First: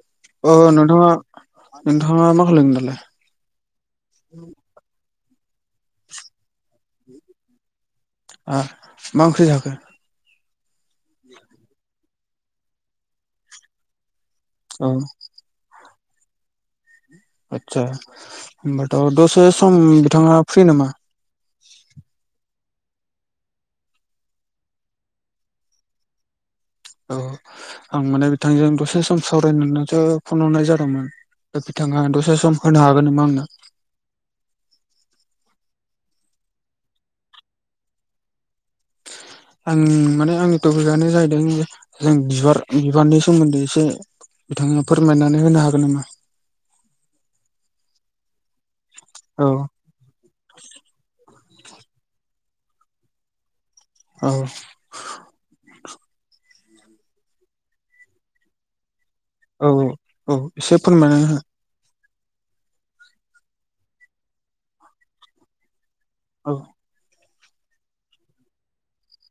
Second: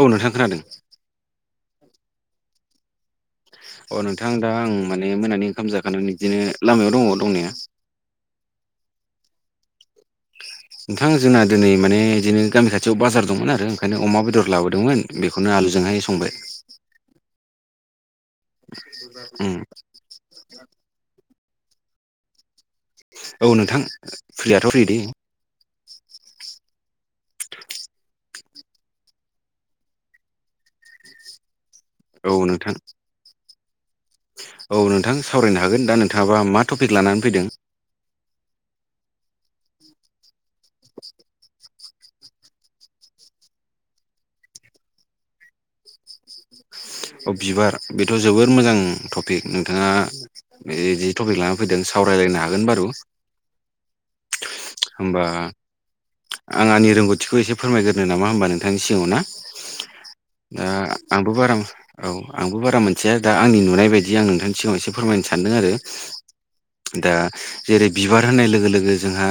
औ नोंथां अ खोनादों नोंथांङा नोंथांङा मा खालामलोन दालाय। अ नोंथां दा आं माने मोनानि ओंखाम जाखानानै बिदिनो लामायाव दंङो दंनाया। मा ओंख्रि जाखो नोंथां जोंना दिनै माने बिदिनो गामि खाथियाव बाजार दंमोन आरो ओंखायनो अमा बेदर औ लाबोदोंमोन बेखौ बेखौनो आलुजोंहाय संबाय आदसा होनोमबाथ' दसे उम सम बिथाङा फ्रि नामा औ नोंथां फ्रियाथ' रेडि औ आं माने बिथांजों दसे सम सावरायनोनोथो फन हरनाय जादोंमोन। बिथाङां औ दस्रा सम नोंथां होनो हागोन नामा आंनो। औ नोंथां सावरायनो हागोन दा नोंथाङाबा मा टपिक लानानै फैदों। आं माने आंनि टपिकआनो जाहैदों जों बिबार बिबारनि सोमोन्दै एसे बिथाङा फोरमायनानै होनो हागोन नामा? अ बिबार बेथ' जोबोर मोजां टपिक औ नोंथाङा। बे जि टपिक लाना फैदों सावरायलायनो हागोन बारु औ होमबा आं आंनि रोंगौथिखौ एसे फोरमायग्रो नामा होमबा नोंथांनि सिगाङाव ना औ औ दा एसे फोरमायनानै आंबो हो बारा औ आंबो बारा मोनसथिया दा आंनि नुनाय बायदि आं नोंथांनि सिगाङाव एसे फोरमायनो सानदों आरो। औ। दा जेरै बिबार होनाय लोगो लोगो जोंहा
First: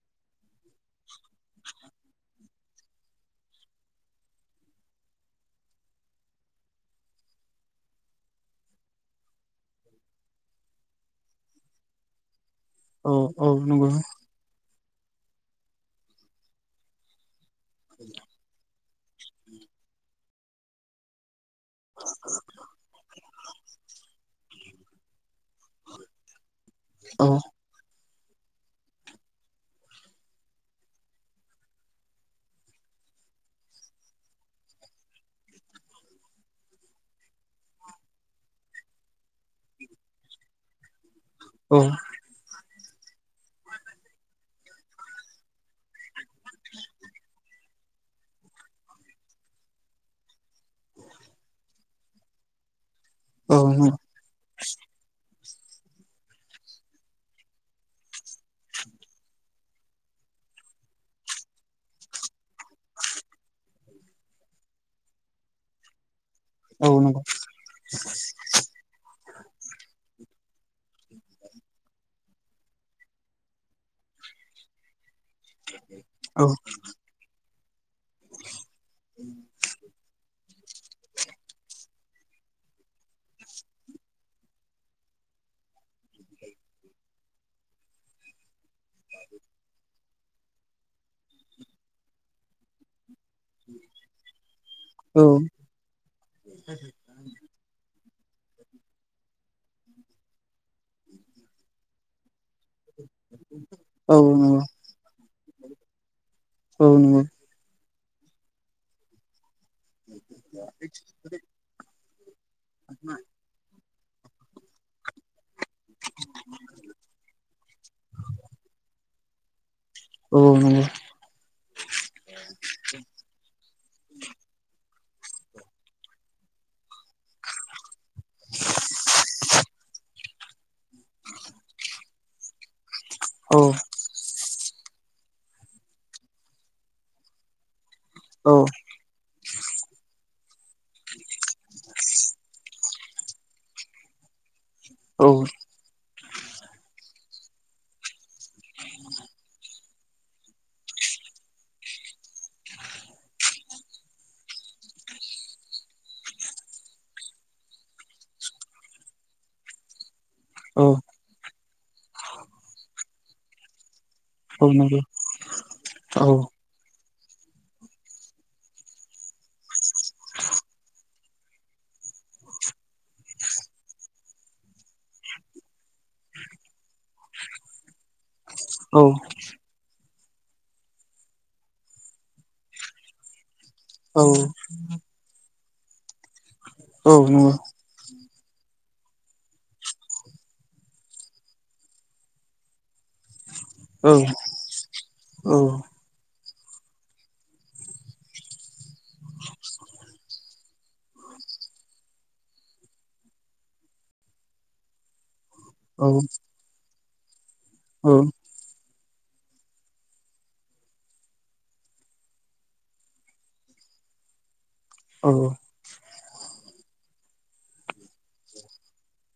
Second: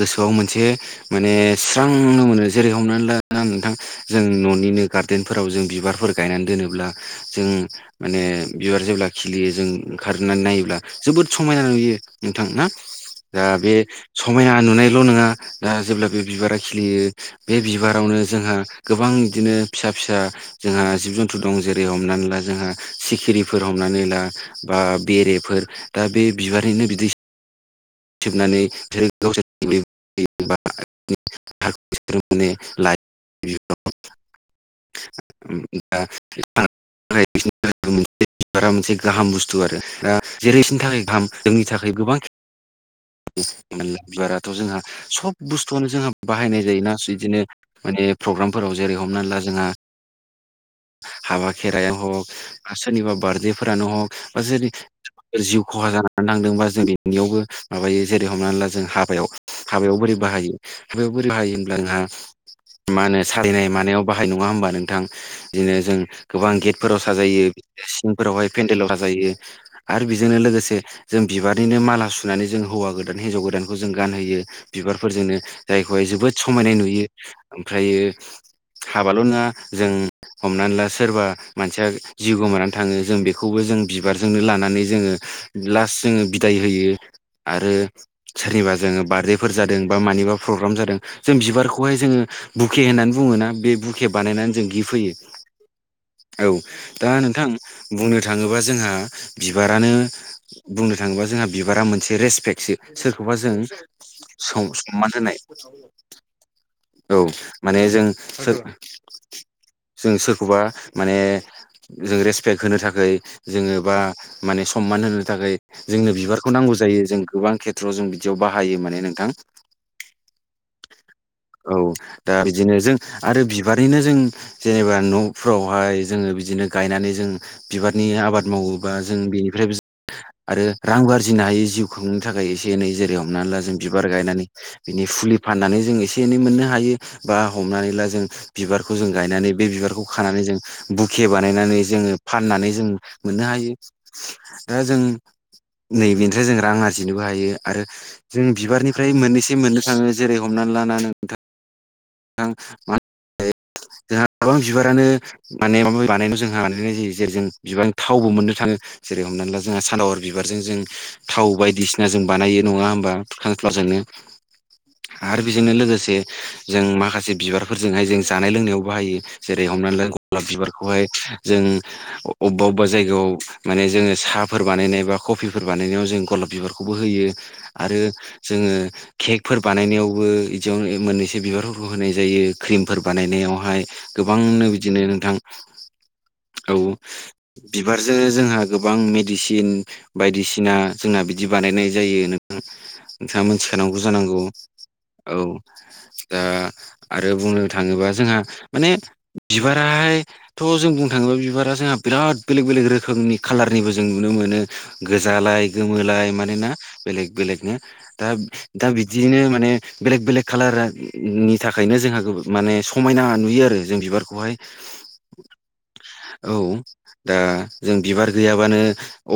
गोसोआव मोनसे माने स्रांनो मोनो जेरै हमनानै ला नोंथां। जों न'निनो गार्देनफोराव जों बिबारफोर गायनानै दोनोब्ला जों माने बिबार जेब्ला खिलियो जों ओंखारनानै नायोब्ला जोबोद समायना नुयो नोंथां ना औ दा औ बे नंगौ समायना नुनायल' नङा दा जेब्ला बे बिबारा खिलियो बे बिबारावनो जोंहा गोबां बिदिनो फिसा फिसा जोंहा जिब जन्थु दं जेर हमनानै ला जोंला सिख्रि हमनानै ला बा बे बिबारनिनो बेरेफोर औ। सिबनानै बिसोरो गावसोर [unintelligible] [unintelligible] [unintelligible] [unintelligible] बिबारा मोनसे गाहाम बुस्थु आरो दा जेरै बिसोरनि थाखाय गाहाम जोंनि औ थाखाय गोबां। गुवाराथ' जोंहा सब बुस्थुआनो जोंहा बाहायनाय जायोना बिदिनो माने प्रग्रामफोराव जेरै हमनानै ला जोंहा हाबा खेराय [unintelligible] सोरनिबा बार्डे औ फोरानो नंगौ हक बा जेरै जिउ खहा जानानै थांदोंबा जों बेनियावबो माबायो जेरै हमनानै ला जों हाबायाव हाबायाव बोरै बाहायो हाबायाव बोरै बाहायो होनब्ला जोंहा। मा होनो सालायनाय मानायाव बाहाय नङा होनोमबा नोंथां बिदिनो जों गोबां औ गेटफोराव नंगौ साजायो सिंफोरावहाय पेन्देलाव साजायो आरो बेजोंनो लोगोसे जों बिबारनिनो माला सुनानै जों हौवा गोदान हिन्जाव गोदानखौ जों गानहोयो। बिबारफोरजोंनो जायखौहाय जोबोद औ समायनाय नुयो ओमफ्रायो। हाबाल' नङा जों हमनानै ला सोरबा मानसिया। जिउ गोमानानै थाङो जों बेखौबो जों बिबारजोंनो लानानै जोङो लास्ट जोङो बिदाय होयो। आरो सोरनिबा जोङो बार्डेफोर जादों बा मानिबा। प्रग्राम जादों जों बिबारखौहाय जोङो बुके होननानै बुङोना। बे बुके बानायनानै जों गिफ्ट होयो औ औ दा नोंथां बुंनो थाङोबा जोंहा बिबारानो बुंनो थाङोबा जोंहा बिबारा मोन मोनसे रेसपेक्टसो सोरखौबा जों औ नंगौ स-सनमान होनाय औ माने जों जों सोरखौबा माने जों रेसपेक्ट होनो थाखाय जोङो बा माने सनमान होनो थाखाय जोंनो बिबारखौ नांगौ जायो जों गोबां गोबां खेथ्र'आव जों बिदियाव बाहायो माने नोंथां औ नंगौ औ दा बिदिनो जों आरो बिबारनिनो जों जेनेबा न'फ्रावहाय जोङो बिदिनो गायनानै जों बिबारनि आबाद मावोबा जों बेनिफ्राय आरो रांबो आरजिनो हायो जिउ खुंनो थाखाय एसे एनै जेरै हमनानै औ ला जों बिब बिबार गायनानै बिनि फुलि फाननानै जों एसे एनै मोननो हायो बा हमनानै ला जों बिबार खौ जों गायनानै बे बिबारखौ खानानै जों बुखे बानायनानै जोङो फाननानै जों मोननो हायो। [inaudible] दा जों औ नैबेनिफ्राय जों रां आरजिनोबो हायो आरो जों बिबारनिफ्राय मोननैसो मोननो थाङो जेरै हमनानै लाना नोंथां मा [unintelligible] जोंहा गोबां बिबारानो माने माबा बानायनाय जोंहा माने जेरै जेरै जों बिबारजों थावबो मोननो थाङो जेरै हमनानै ला जोंहा सान आरो [unintelligible] बिबारजों जों औ थाव बायदिसिना जों बानायो नङा होमबा सान फलवारजोंनो औ नंगौ आरो बेजोंनो लोगोसे औ जों माखासे बिबारफोरजोंहाय जों जानाय लोंनायाव बाहायो जेरै हमनानै ला गलाब बिबारखौहाय जों अबेबा अबेबा जायगायाव माने जोङो साहाफोर बानायनाय बा कफिफोर बानायनायाव जों गलाब बिबारखौबो होयो आरो जोङो औ केक फोर बानायनायावबो बिदियावनो मोननैसो बिबारफोरखौ होनाय जायो क्रिमफोर बानायनायावहाय औ गोबांनो बिदिनो नोंथां औ बिबारजोंनो जोंहा गोबां मेडिसिन बायदिसिना जोंना बिदि बानायनाय जायो नों नोंथाङा मोनथिखानांगौ औ जानांगौ औ दा आरो बुंनो थाङोबा जोंहा माने बिबार थ' जों बुंनो थाङोब्ला बिबारा जोंहा बिराद बेलेग बेलेग रोखोमनि खाालारनिबो जों नुनो मोनो गोजालाय गोमोलाय मानोना बेलेग बेलेकनो दा दा बिदियैनो माने बेलेक बेलेक खाालारनि थाखायनो जोंहा माने स समायना नुयो आरो जों बिबारखौहाय औ औ दा जों बिबार गैयाबानो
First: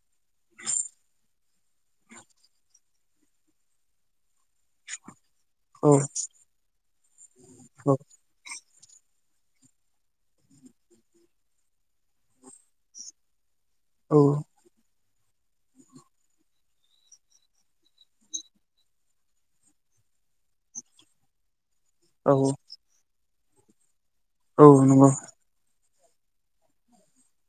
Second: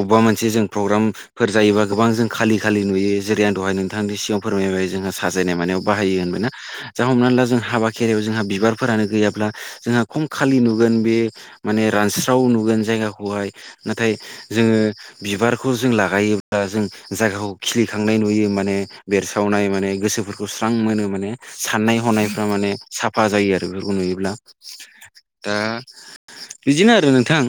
अबेबा मोनसे जों प्रग्राम फोर जायोबा गोबां जों खालि खालि नुयो जेरै आं दहाय नोंथांनि सिगाङाव फोरमायबाय जोंहा साजायनाय मानायाव बाहायो होनबाय ना जा हमनानै ला जों हाबा खेरायाव जोंहा बिबारफोरानो गैयाब्ला जोंहा खम खालि नुगोन बे माने रानस्राव नुगोन जायगाखौहाय नाथाय जोङो बिबारखौ जों ला जायोब्ला जों जायगाखौ खिलिखांनाय नुयो माने बेरसावनाय माने गोसोफोरखौ स्रां मोनो माने साननाय हनायफ्रा औ औ माने साफा जायो आरो बेफोरखौ नुयोब्ला औ नंगौ दा बिदिनो आरो नोंथां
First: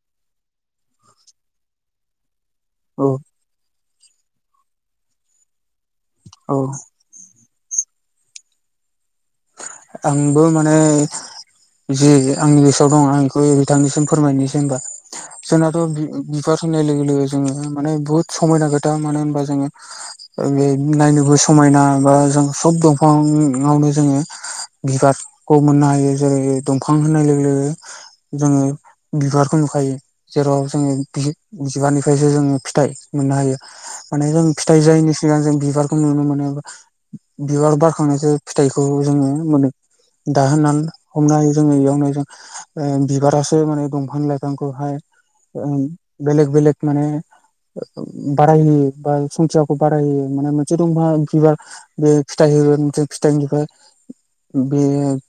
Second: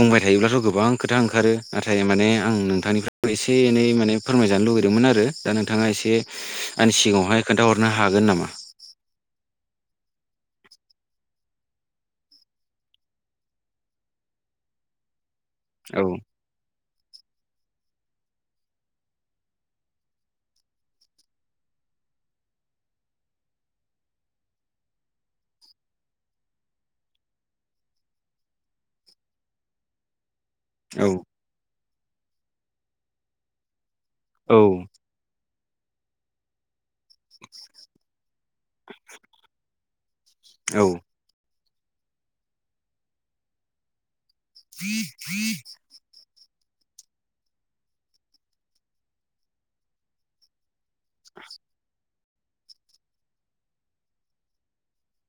बुंबाय थायोब्लाथ' गोबां खोथा ओंखारो नाथाय माने आं नों औ थांनिफ्राय एसे एनै माने फोरमायजानो लुुबैदोंमोन आरो दा नोंथाङा एसे औ आंनि सिगाङावहाय खोन्थाहरनो हागोन नामा? आंबो माने जे आंनि गोसोआव दं आं बेखौ बिथांनिसिम फोरमायनोसै होमबा जोंनाथ' बि औ बि बार होननाय लोगो लोगो जोङो माने बुहुत समायना खोथा मानो होनबा जोङो बे नायनोबो समायना बा जों सब दंफाङावनो जोङो बिबारखौ मोननो हायो जेरै दंफां होननाय लोगो लोगो जोङो बिबारखौ नुखायो जेराव जोङो औ बि बिबारनिफ्रायसो जोङो फिथाइ मोननो हायो माने जों फिथाइ जायैनि सिगां जों बिबारखौ नुनो मोनो बिबार बारखांनायसो फिथाइखौ जोङो मोनो दा होननानै औ हमनो हायो जोङो बेयावनो जों बिबारासो माने दंफां लाइफां फिफांखौहाय बेलेग बेलेक माने बारायहयो बा संखयाखौ बारायहोयो मोनोमोन मोनसे दंफां बिबार बे फिथाइ होगोनो फिथाइनिफ्राय बे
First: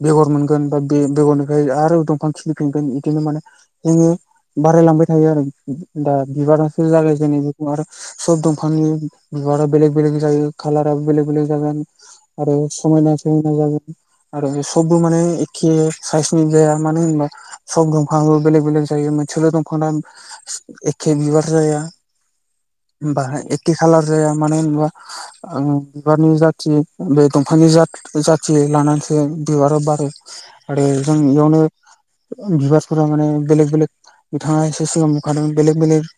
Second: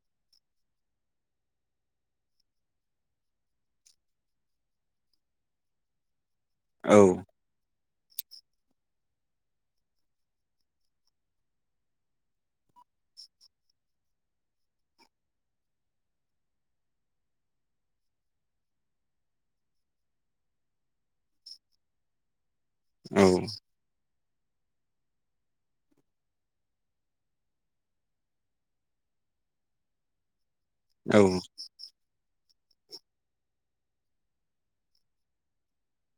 बेगर मोनगोन बा बे बेगरनिफ्राय आरो दंफां खिलिफिनगोन बिदिनो माने जोङो बारायलांबाय थायो आरो दा बिबारासो औ जागायजेननाय आरो सब दंफांनि बिबारा बेलेग बेलेग जायो कालाराबो बेलेग बेलेग जागोन आरो समायना समायना जागोन आरो सबबो माने एखे साइसनि जाया मानो होनबा सब दंफांबो बेलेग बेलेग जायो मोनसेल' दंफांना एखे बिबार जाया औ बाहा एखे खालार जाया मानो होनबा ओं बिबारनि जाथि बे दंफांनि जाथि लानानै जों बिबारा बारो आरो जों इयावनो बिबारफोरा माने बेलेग बेलेग बिथाङा एसे सिगां बुंखादों बेलेग बेलेग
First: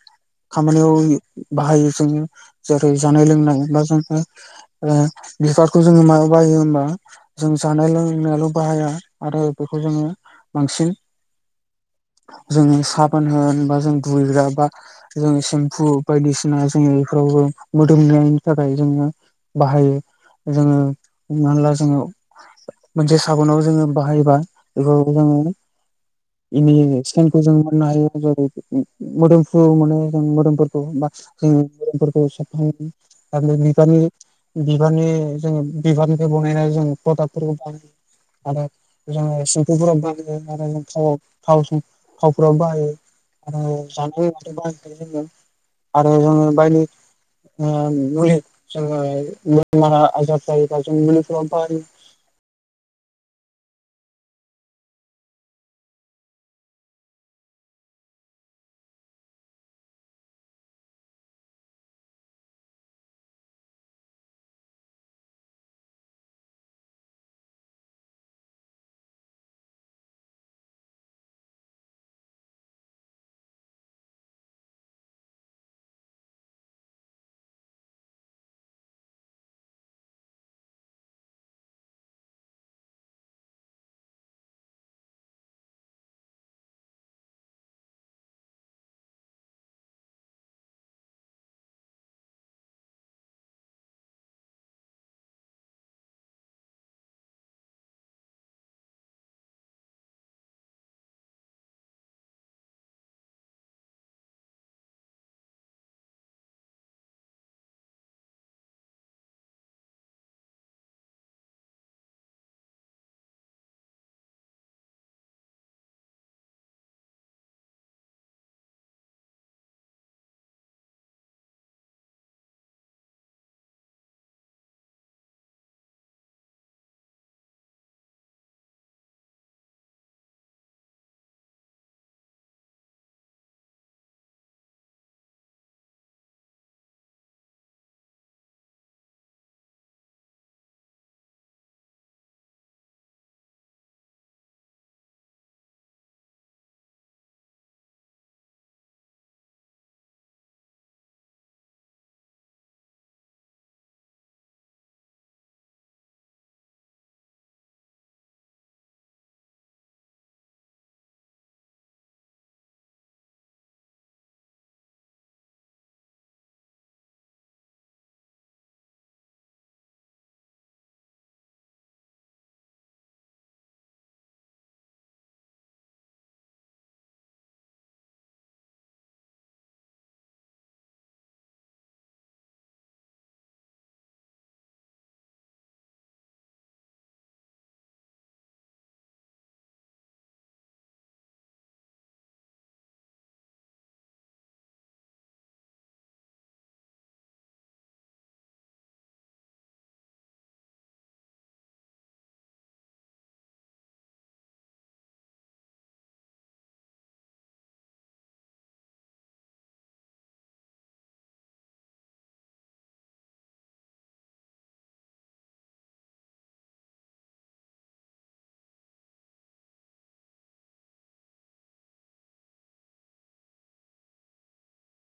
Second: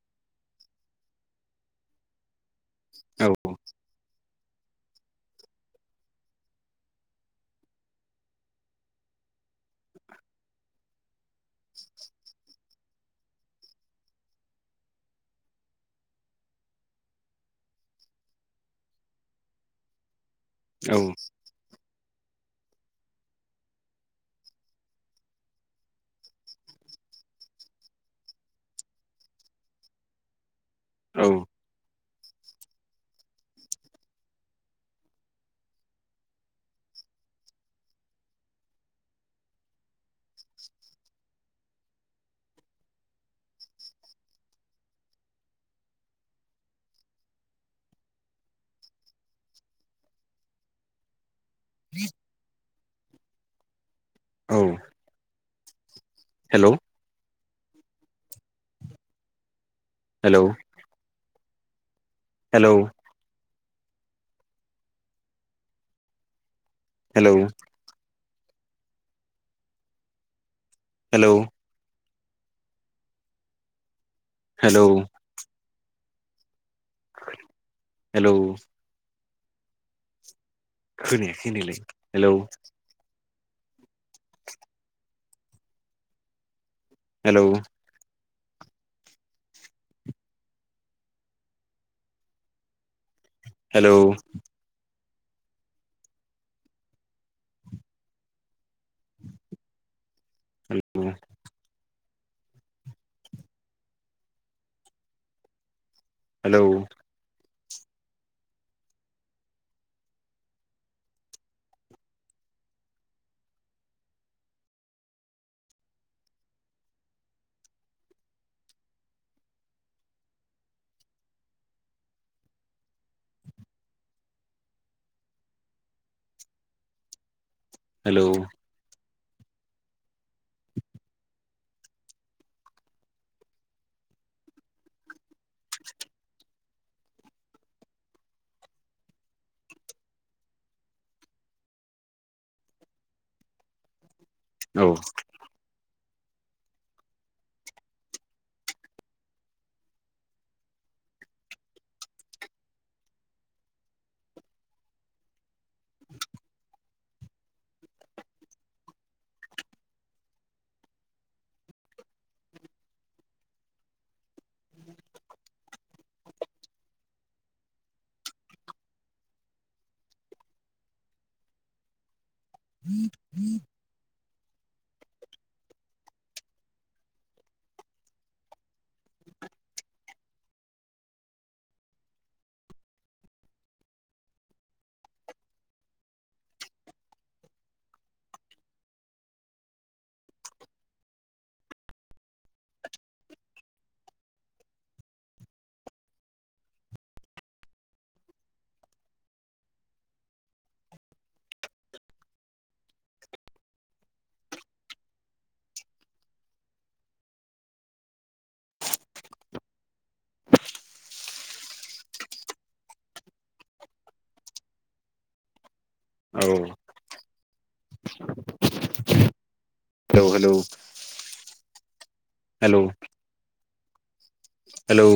खामानियाव होयो बाहायो जोङो जेरै जानाय लोंनाय बा जोङो बिबारखौ जोङो माबा बायो होमबा जों जानाय लोंनायाल' बाहाया आरो बेखौ जोङो बांसिन जोङो साबोन होन बा जों दुइग्रा बा जोङो सेम्फु बायदिसिना जोङो बेफोरावबो मोदोमनायनि थाखाय जोङो बाहायो जोङो औ हम होनला जोङो मोनसे साबुनाव जोङो बाहायोबा बेखौ जोङो इनि सेनखौ जों मोननो हायो जै मोदोमफ्रु मोनो जों मोदोमुफोर औ [unintelligible] आरो बिबारनि बिबारनि जोङो बिबारनिफ्राय बनायनाय जों पउडारफोरबो बानायो आरो जोङो सेम्फुफोराव बाहायो आरो थावाव थाव थावफोराव बाहायो आरो जानाय [unintelligible] बाहाखायो जोङो आरो जोङो बायदि ओ मुलि जोङो बेमारा आजार जायोबा जों मुलिफोराव बाहायो [inaudible] औ hello hello hello hello hello hello hello खोनायाखै होनदो लै हेलौ हेलौ हेलौ आं बुङा हेलौ हेल' औ [inaudible] औ हेलौ हेलौ हेल' हेलौ